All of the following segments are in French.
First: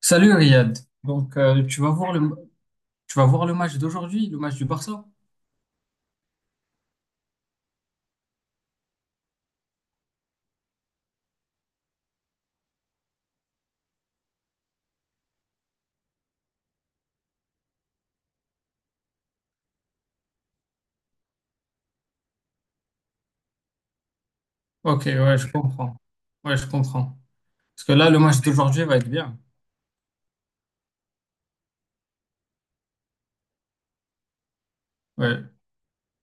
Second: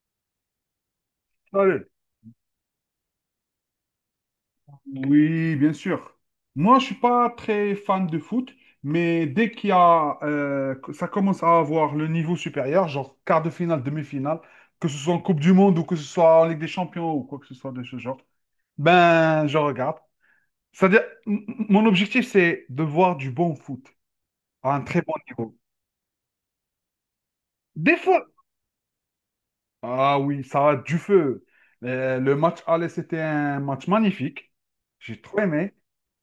Salut Riyad. Donc Allez. Tu vas voir le match d'aujourd'hui, le match du Barça? Oui, bien sûr. Moi, je suis pas très fan de foot, mais dès qu'il y a, que ça commence à avoir le niveau supérieur, genre quart de finale, demi-finale, que ce soit en Coupe du Monde ou que ce soit en Ligue des Champions ou quoi que ce soit de ce genre, ben, je regarde. C'est-à-dire, mon objectif, c'est de voir du bon foot à un très Ok, bon ouais, je niveau. comprends. Ouais, je comprends. Parce que Des là, le fois, match d'aujourd'hui va être bien. ah oui, ça a du feu. Le, match aller, c'était un match magnifique. J'ai trop Ouais. aimé.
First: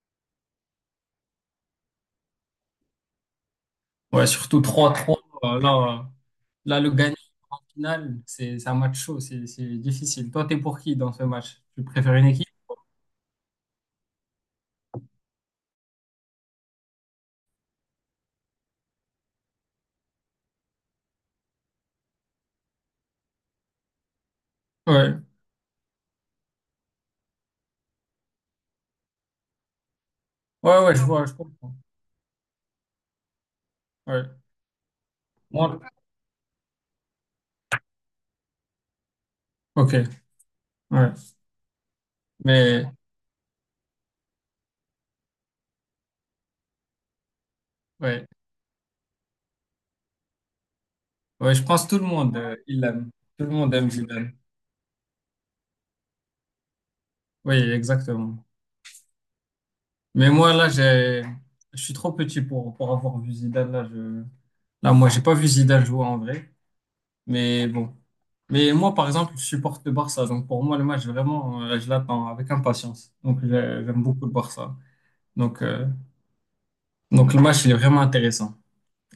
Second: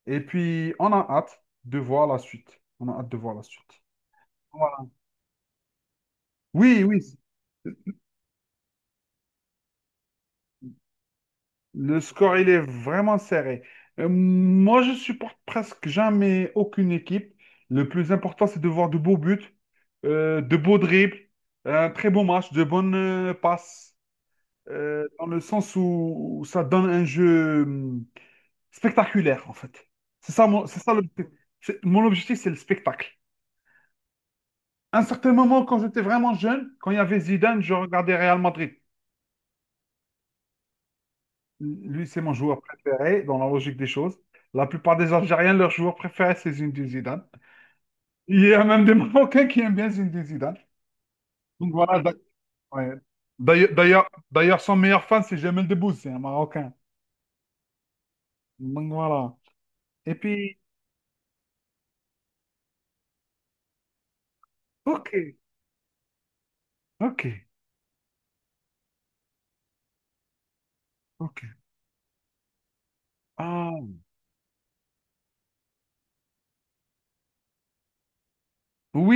Et puis, on a hâte de voir la suite. On a hâte de voir la suite. Ouais, surtout Voilà. 3-3. euh, Là, euh, Là, Oui, le oui, gagnant final, c'est un match chaud, c'est difficile. Toi, t'es pour qui dans ce match? Tu le préfères une score, équipe? il est vraiment serré. Moi, je supporte presque jamais aucune équipe. Le plus important, c'est de voir de beaux buts, de beaux dribbles, un très beau match, de bonnes passes, Ouais. dans le sens où, où ça donne un jeu. Spectaculaire, en fait. C'est ça, Ouais, c'est ça ouais, je vois, l'objectif. je comprends. Mon objectif, c'est le spectacle. Ouais. À un certain moment, quand Moi- j'étais vraiment jeune, quand il y avait Zidane, je regardais Real Madrid. ok. Ouais. Lui, c'est mon joueur Mais préféré, dans la logique des choses. La plupart des Algériens, leur joueur préféré, c'est Zinedine Zidane. ouais. Il y a même des Marocains qui aiment bien Zinedine Zidane. Ouais, je Donc pense que voilà. tout le monde, il ouais. l'aime. Tout le monde D'ailleurs, aime d'ailleurs, Zidane. d'ailleurs, son meilleur fan, c'est Jamel Debbouze, c'est un Marocain. Oui, exactement. Donc voilà. Et Mais moi, puis, là, j'ai, je suis trop petit pour, avoir vu Zidane. Là, ok, moi, j'ai pas vu Zidane jouer en vrai. ok, Mais bon. Mais moi, par exemple, je supporte le Barça. Donc, pour moi, le match, ok. vraiment, je l'attends avec impatience. Donc, Ah, j'aime beaucoup le Barça. Donc, euh, donc, le match, il est vraiment intéressant.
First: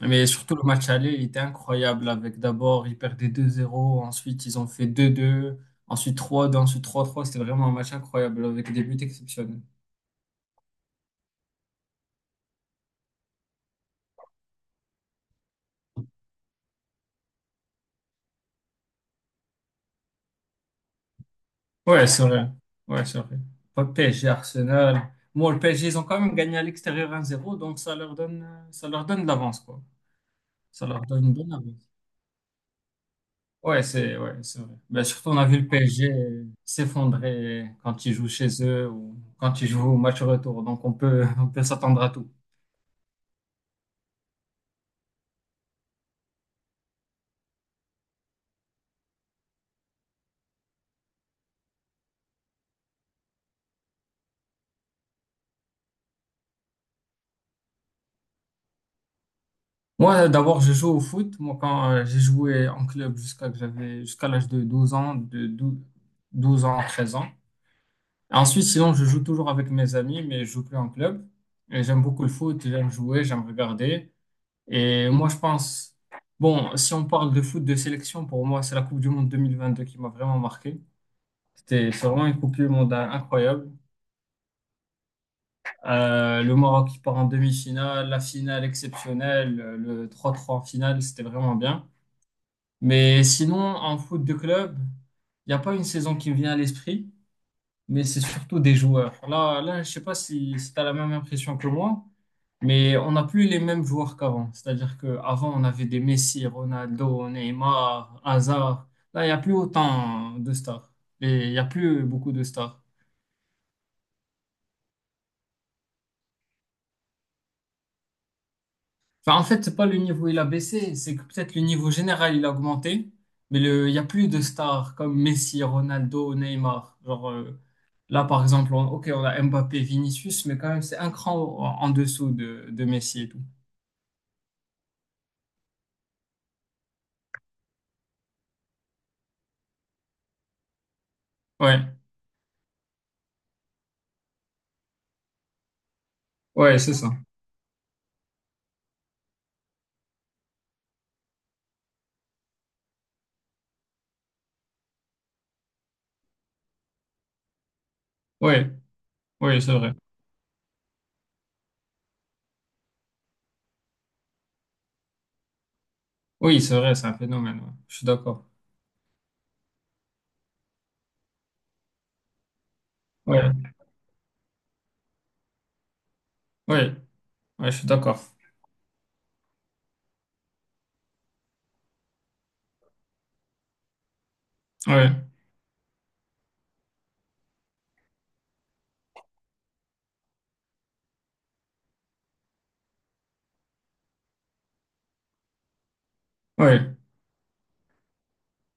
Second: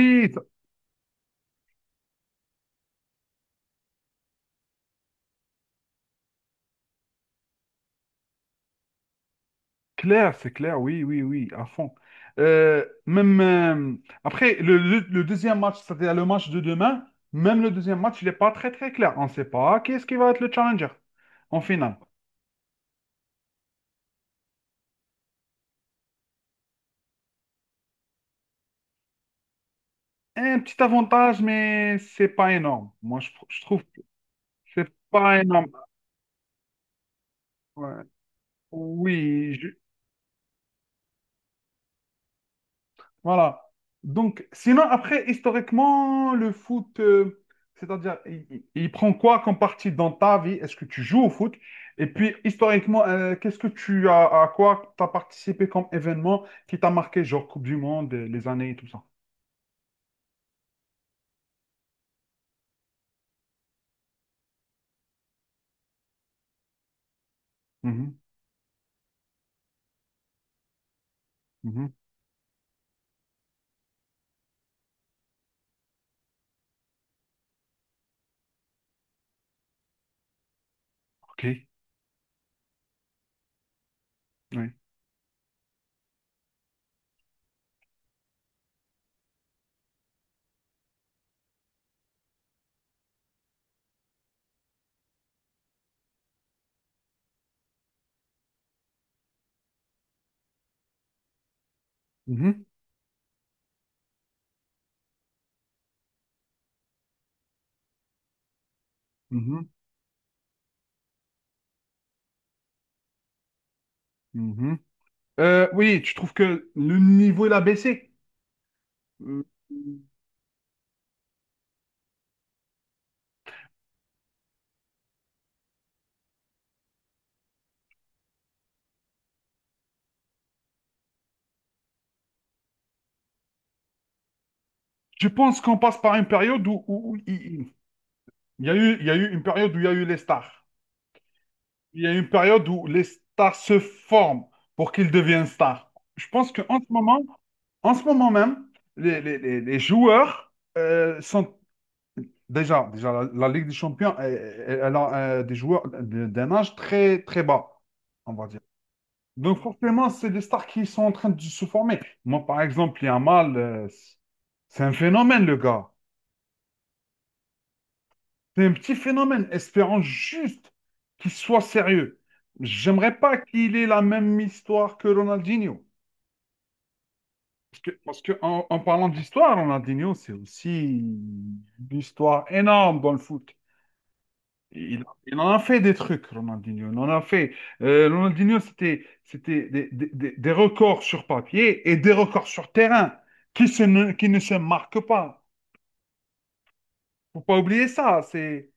Mais surtout, le match aller, il était incroyable. Avec d'abord, ils perdaient 2-0. Ensuite, ils ont fait 2-2. Ensuite, trois 2. Ensuite, 3-3. C'était vraiment un match incroyable avec des buts exceptionnels. clair, c'est clair, oui, oui, oui, à fond. Même après le deuxième match, c'est-à-dire le match de demain, même le deuxième match, il n'est pas très très clair. On ne sait pas qui est-ce qui va être le challenger en finale. Ouais, c'est vrai. Ouais, c'est vrai. Pas PSG, Arsenal. Bon, le PSG, ils ont quand même gagné à l'extérieur 1-0, donc ça leur donne de l'avance, quoi. Un petit Ça leur donne une avantage, bonne avance. mais c'est pas énorme. Moi, je trouve que Ouais, c'est vrai. c'est Ben, surtout, on pas a vu énorme. le PSG s'effondrer Ouais. quand ils jouent chez eux ou Oui, quand ils jouent au match retour. Donc, on peut, on peut s'attendre à tout. voilà. Donc, sinon, après, historiquement, le foot, c'est-à-dire, il prend quoi comme partie dans ta vie? Est-ce que tu joues au foot? Et puis, historiquement, qu'est-ce que tu as, à quoi tu as participé comme événement qui t'a marqué, genre Coupe du Monde, les années et tout ça? Moi, d'abord, je joue au foot. Moi, quand J'ai joué en club jusqu'à que j'avais, jusqu'à l'âge de 12 ans, de dou 12 ans, 13 ans. Mhm, Ensuite, sinon, je joue toujours avec mes amis, mais je joue plus en club. Et mhm, j'aime beaucoup le foot, j'aime jouer, j'aime regarder. Et moi, je pense, bon, si on parle de foot de sélection, pour moi, c'est la Coupe du Monde 2022 qui m'a vraiment marqué. ok, C'est vraiment une Coupe du Monde incroyable. oui. Le Maroc qui part en demi-finale, la finale exceptionnelle, le 3-3 en finale, c'était vraiment bien. Mais sinon, en foot de club, il n'y a pas une saison qui me vient à l'esprit, mais c'est surtout des joueurs. Là, je sais pas si tu as la même impression que moi, Mhm, mais on n'a plus les mêmes joueurs qu'avant. C'est-à-dire qu'avant, on avait des Messi, Ronaldo, Neymar, Hazard. Là, il n'y a plus mhm, autant de stars. Et il n'y a plus beaucoup de stars. mhm. Oui, tu trouves que le niveau, il a baissé? Enfin, Euh, en fait, c'est pas le niveau il a baissé, c'est que peut-être le niveau général il a augmenté, il n'y a plus de stars comme Messi, Ronaldo, Neymar. Genre, là, par exemple, ok, on a Mbappé, Vinicius, mais quand même, c'est un cran en dessous de Messi et tout. Je pense qu'on passe par une période où il y a eu, il y a eu une période où il y a eu les stars. Ouais. Il y a une période où les stars se forment pour qu'ils deviennent stars. Je pense Ouais, qu'en ce c'est ça. moment, en ce moment même, les joueurs sont déjà, déjà la Ligue des Champions, elle, elle a des joueurs d'un âge très, très bas, on va dire. Ouais, Donc oui, c'est vrai. forcément, c'est des stars qui sont en train de se former. Moi, par exemple, il y a un mal, c'est un phénomène, le gars. Oui, c'est vrai, c'est un phénomène. Ouais. Je suis d'accord. C'est un petit phénomène, espérant juste qu'il soit sérieux. J'aimerais pas Ouais, qu'il ait la même histoire que Ronaldinho. ouais, ouais, je suis d'accord. En parlant d'histoire, Ronaldinho, c'est aussi une histoire énorme dans le foot. Ouais, Il en a fait des trucs, Ronaldinho. Il en a fait. Ronaldinho, c'était des, des records sur papier et des records sur terrain qui ne se marquent pas. ouais, Faut pas oublier ça. C'est,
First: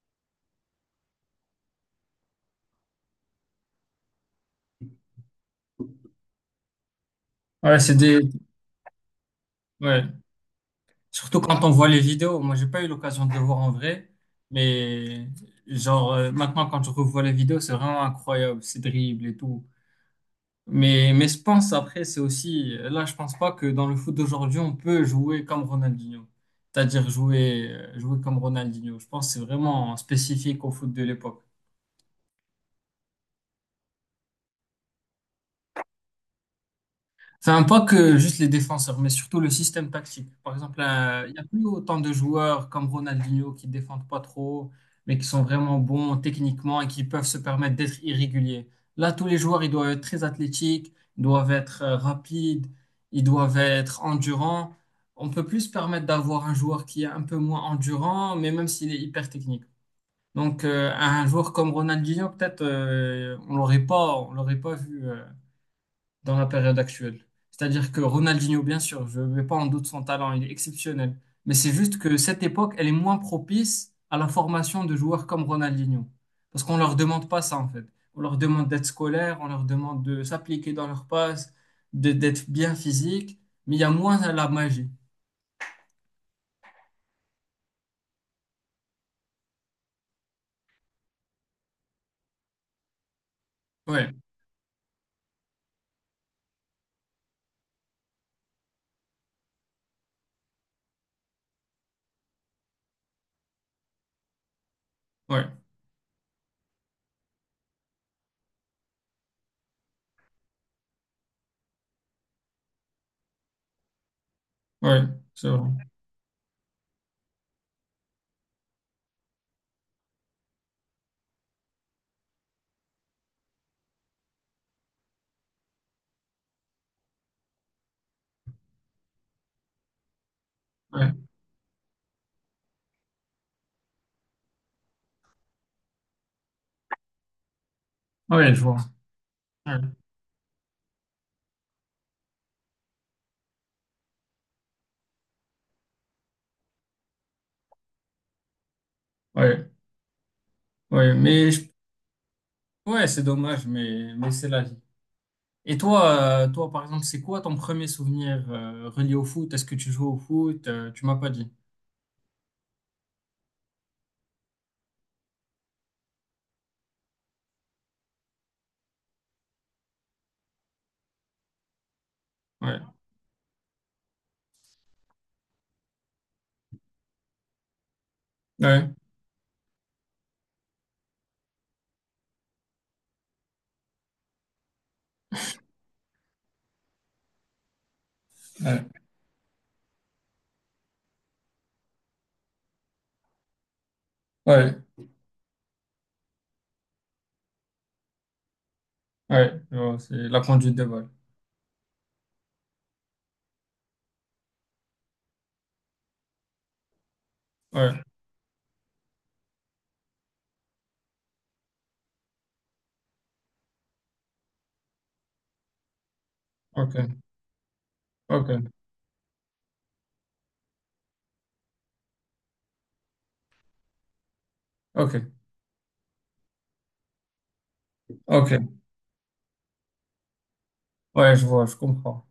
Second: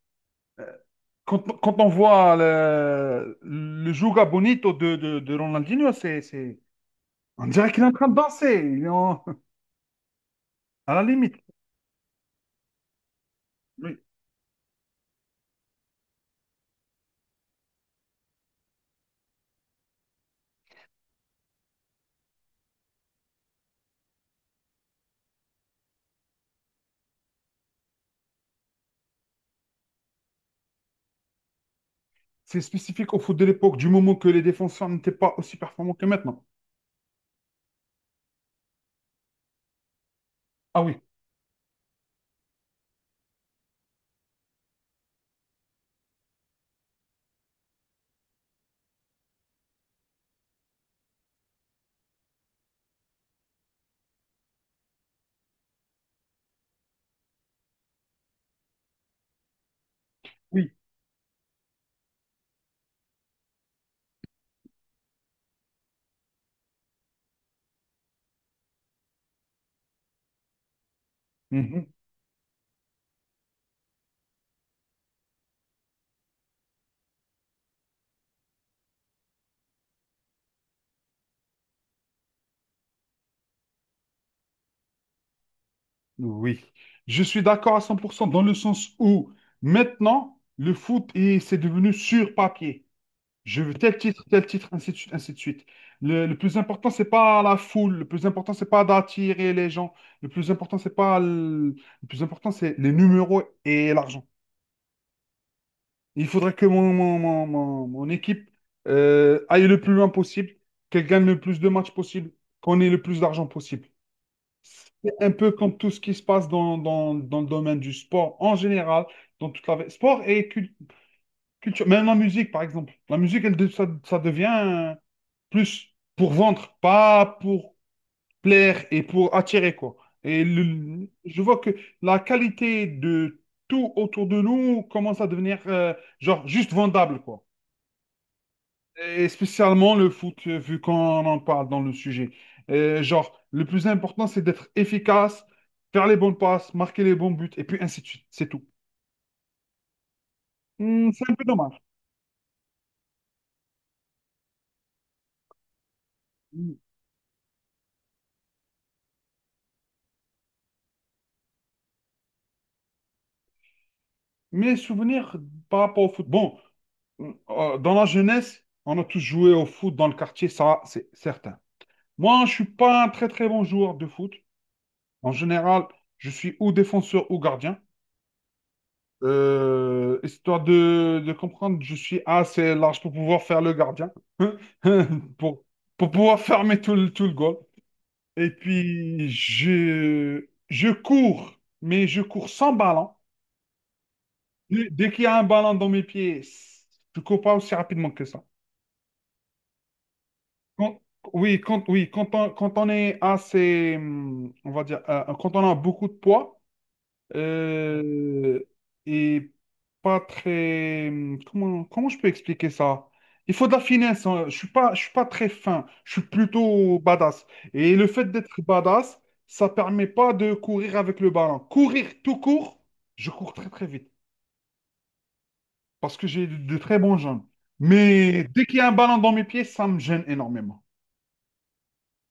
quand, quand on voit le Juga Bonito de Ronaldinho, on dirait ouais, qu'il est en c'est train de des. danser, Ouais. à la limite. Surtout quand on voit les vidéos. Moi, j'ai pas eu l'occasion de le voir en Oui. vrai, mais maintenant quand je revois les vidéos, c'est vraiment incroyable, ces dribbles et tout. Mais je pense après, c'est aussi là, je pense pas que dans le foot d'aujourd'hui, on peut jouer comme Ronaldinho, c'est-à-dire jouer comme Ronaldinho. Je pense que c'est vraiment spécifique au foot de l'époque. C'est spécifique au foot de l'époque, du moment que les défenseurs n'étaient pas aussi performants que maintenant. Enfin, pas que juste les défenseurs, mais surtout le système tactique. Par exemple, Ah oui, il n'y a plus autant de joueurs comme Ronaldinho qui défendent pas trop, mais qui sont vraiment bons techniquement et qui peuvent se permettre d'être irréguliers. Là, tous les joueurs, ils doivent être très athlétiques, ils doivent être rapides, ils doivent être endurants. On peut plus se permettre d'avoir un joueur qui est un peu moins endurant, mais même s'il est hyper technique. Donc, oui. euh, un joueur comme Ronaldinho, peut-être, on l'aurait pas vu dans la période actuelle. C'est-à-dire que Ronaldinho, bien sûr, je ne mets pas en doute son talent, il est exceptionnel. Mais c'est Mhm. juste que cette époque, elle est moins propice à la formation de joueurs comme Ronaldinho. Parce qu'on ne leur demande pas ça, en fait. On leur demande d'être scolaire, on leur demande de s'appliquer dans leurs passes, d'être bien physique, mais il y a moins la magie. Oui. Je suis d'accord à 100% dans le sens où maintenant, c'est devenu sur papier. Je veux Ouais, tel titre, ainsi de suite, ainsi de suite. Le plus important, c'est pas la foule. Le plus important, c'est pas d'attirer les gens. Le plus important, c'est pas le... le plus important, c'est les numéros et l'argent. ouais, Il faudrait que mon équipe aille le plus loin possible, qu'elle gagne le plus de matchs possible, qu'on ait le plus d'argent possible. ouais, C'est un c'est peu vrai. comme tout ce qui se passe dans, dans le domaine du sport en général, dans toute la vie. Culture, même la musique, par exemple. La musique, ça, ça devient. Plus pour vendre, pas pour plaire et pour attirer, quoi. Ouais, Je vois que la qualité de tout autour de nous commence à devenir, genre, juste vendable, quoi. ouais, je vois. Et Ouais, spécialement le foot, vu qu'on en parle dans le sujet. Genre, le plus important, c'est d'être efficace, faire les bonnes passes, marquer les bons buts, et puis ainsi de suite. C'est tout. ouais, Hmm, ouais, c'est un peu dommage. ouais, c'est dommage, mais c'est la vie. Et toi, toi, par exemple, c'est quoi ton premier souvenir relié au foot? Est-ce que tu joues au foot? Tu m'as pas dit. Mes souvenirs par rapport au foot. Bon, dans la jeunesse, on a tous joué au foot dans le quartier, ça, c'est certain. Moi, je suis Ouais, pas un très très bon joueur de foot. En général, je suis ou défenseur ou gardien. ouais, Histoire de comprendre, je suis assez large pour pouvoir faire le gardien, pour, pour pouvoir fermer tout le goal. Et ouais, puis, je cours, mais je cours sans ballon. ouais, Dès qu'il y a un ballon dans mes pieds, je cours pas aussi rapidement que ça. ouais, je vois, c'est la conduite de Quand- balle. oui, oui, quand on est assez, on va dire, quand on a beaucoup de poids Ouais, euh, et pas très, comment je peux expliquer ça? Il faut de la finesse. Hein. Je suis pas très fin. Je suis plutôt ok, badass. Et le fait d'être ok, badass, ça permet pas de courir avec le ballon. Courir tout court, je cours très très vite. ok, Parce que j'ai de très bons jambes. Mais ok. dès qu'il y a un ballon dans mes pieds, ça me gêne énormément. Ouais, je vois, je comprends.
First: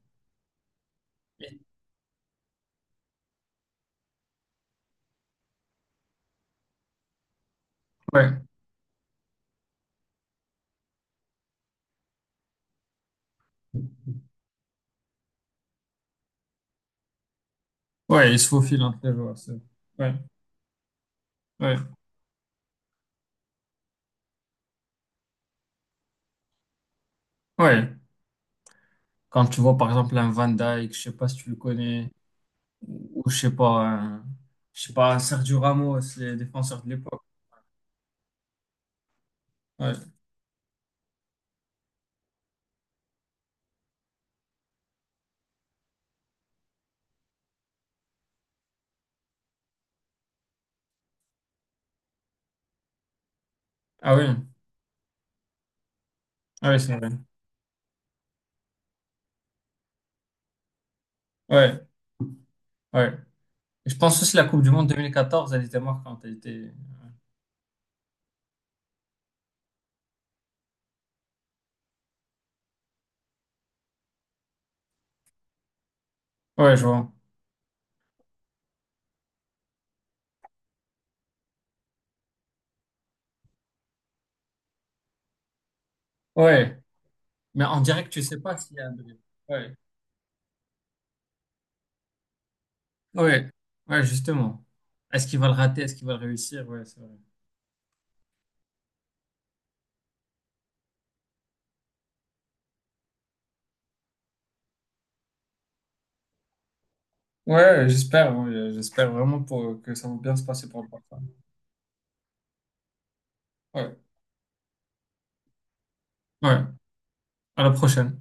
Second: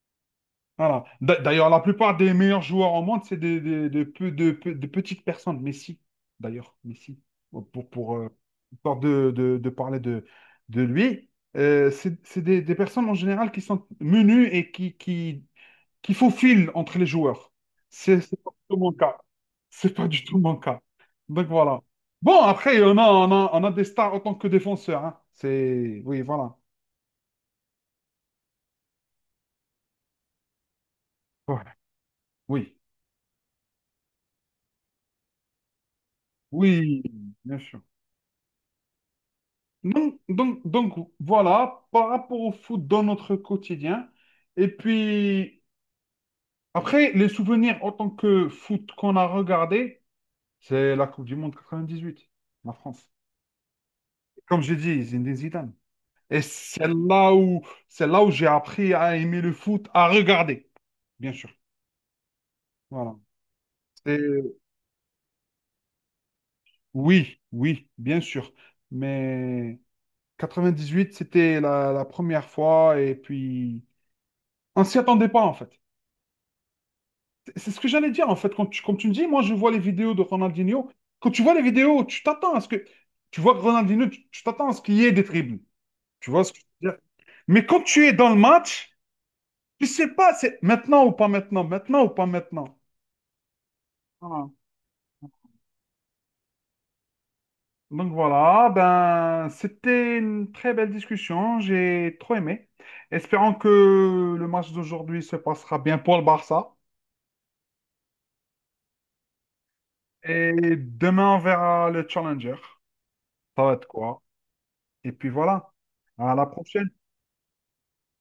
Voilà. D'ailleurs, la plupart des meilleurs joueurs au monde, c'est des, de petites personnes. Messi, pour, pour, euh, Ouais, histoire de parler de lui, c'est des personnes en général qui sont menues et qui qu'il faut fil entre les joueurs. Ouais, C'est il se pas du tout faufile mon entre les cas. joueurs. C'est pas Ouais, du tout mon cas. Donc ouais, voilà. Bon, après, on a des stars en tant que défenseurs. Hein. C'est... oui, voilà. ouais. Quand tu vois, par exemple, un Van Dijk, je sais pas si tu le Voilà. connais, Oui. ou je sais pas, un Sergio Ramos, les défenseurs de Oui, l'époque. bien sûr. Ouais. Donc, voilà, par rapport au foot dans notre quotidien. Et puis, après, les souvenirs en tant que foot qu'on a regardé, c'est la Coupe du Monde 98, la France. Ah oui, Comme j'ai dit, Zinedine Zidane. Et ah oui, c'est c'est vrai. là où, c'est là où j'ai appris à aimer le foot, à regarder, bien sûr. Ouais, ouais. Voilà. Je pense aussi la C'est- Coupe du Monde 2014, elle était marquante. Elle était… oui, oui, bien sûr. Mais 98, c'était la première fois. Et puis, on s'y attendait pas, en fait. Ouais, je vois. C'est ce que j'allais dire, en fait. Comme tu me dis, moi, je vois les vidéos de Ronaldinho. Quand tu vois les vidéos, tu t'attends à ce que. Tu vois que Ronaldinho, tu t'attends à ce qu'il y ait des dribbles. Tu vois ce que je Ouais. veux dire? Mais Mais en quand tu direct, es tu dans le sais pas s'il y a un match, doublé. Ouais. tu sais pas, c'est maintenant ou pas maintenant, maintenant ou pas maintenant. Ouais. Ouais, Voilà. justement. Est-ce qu'il va le rater? Est-ce qu'il va le réussir? Ouais, c'est vrai. Donc voilà, ben c'était une très belle discussion, j'ai trop aimé. Espérons que le match d'aujourd'hui se passera bien pour le Barça. Ouais, j'espère. Ouais, j'espère vraiment que ça va bien se passer Et pour le Barça. demain, on verra le challenger. Ça va être Ouais. quoi? Et puis voilà, à la Ouais. prochaine. À la prochaine.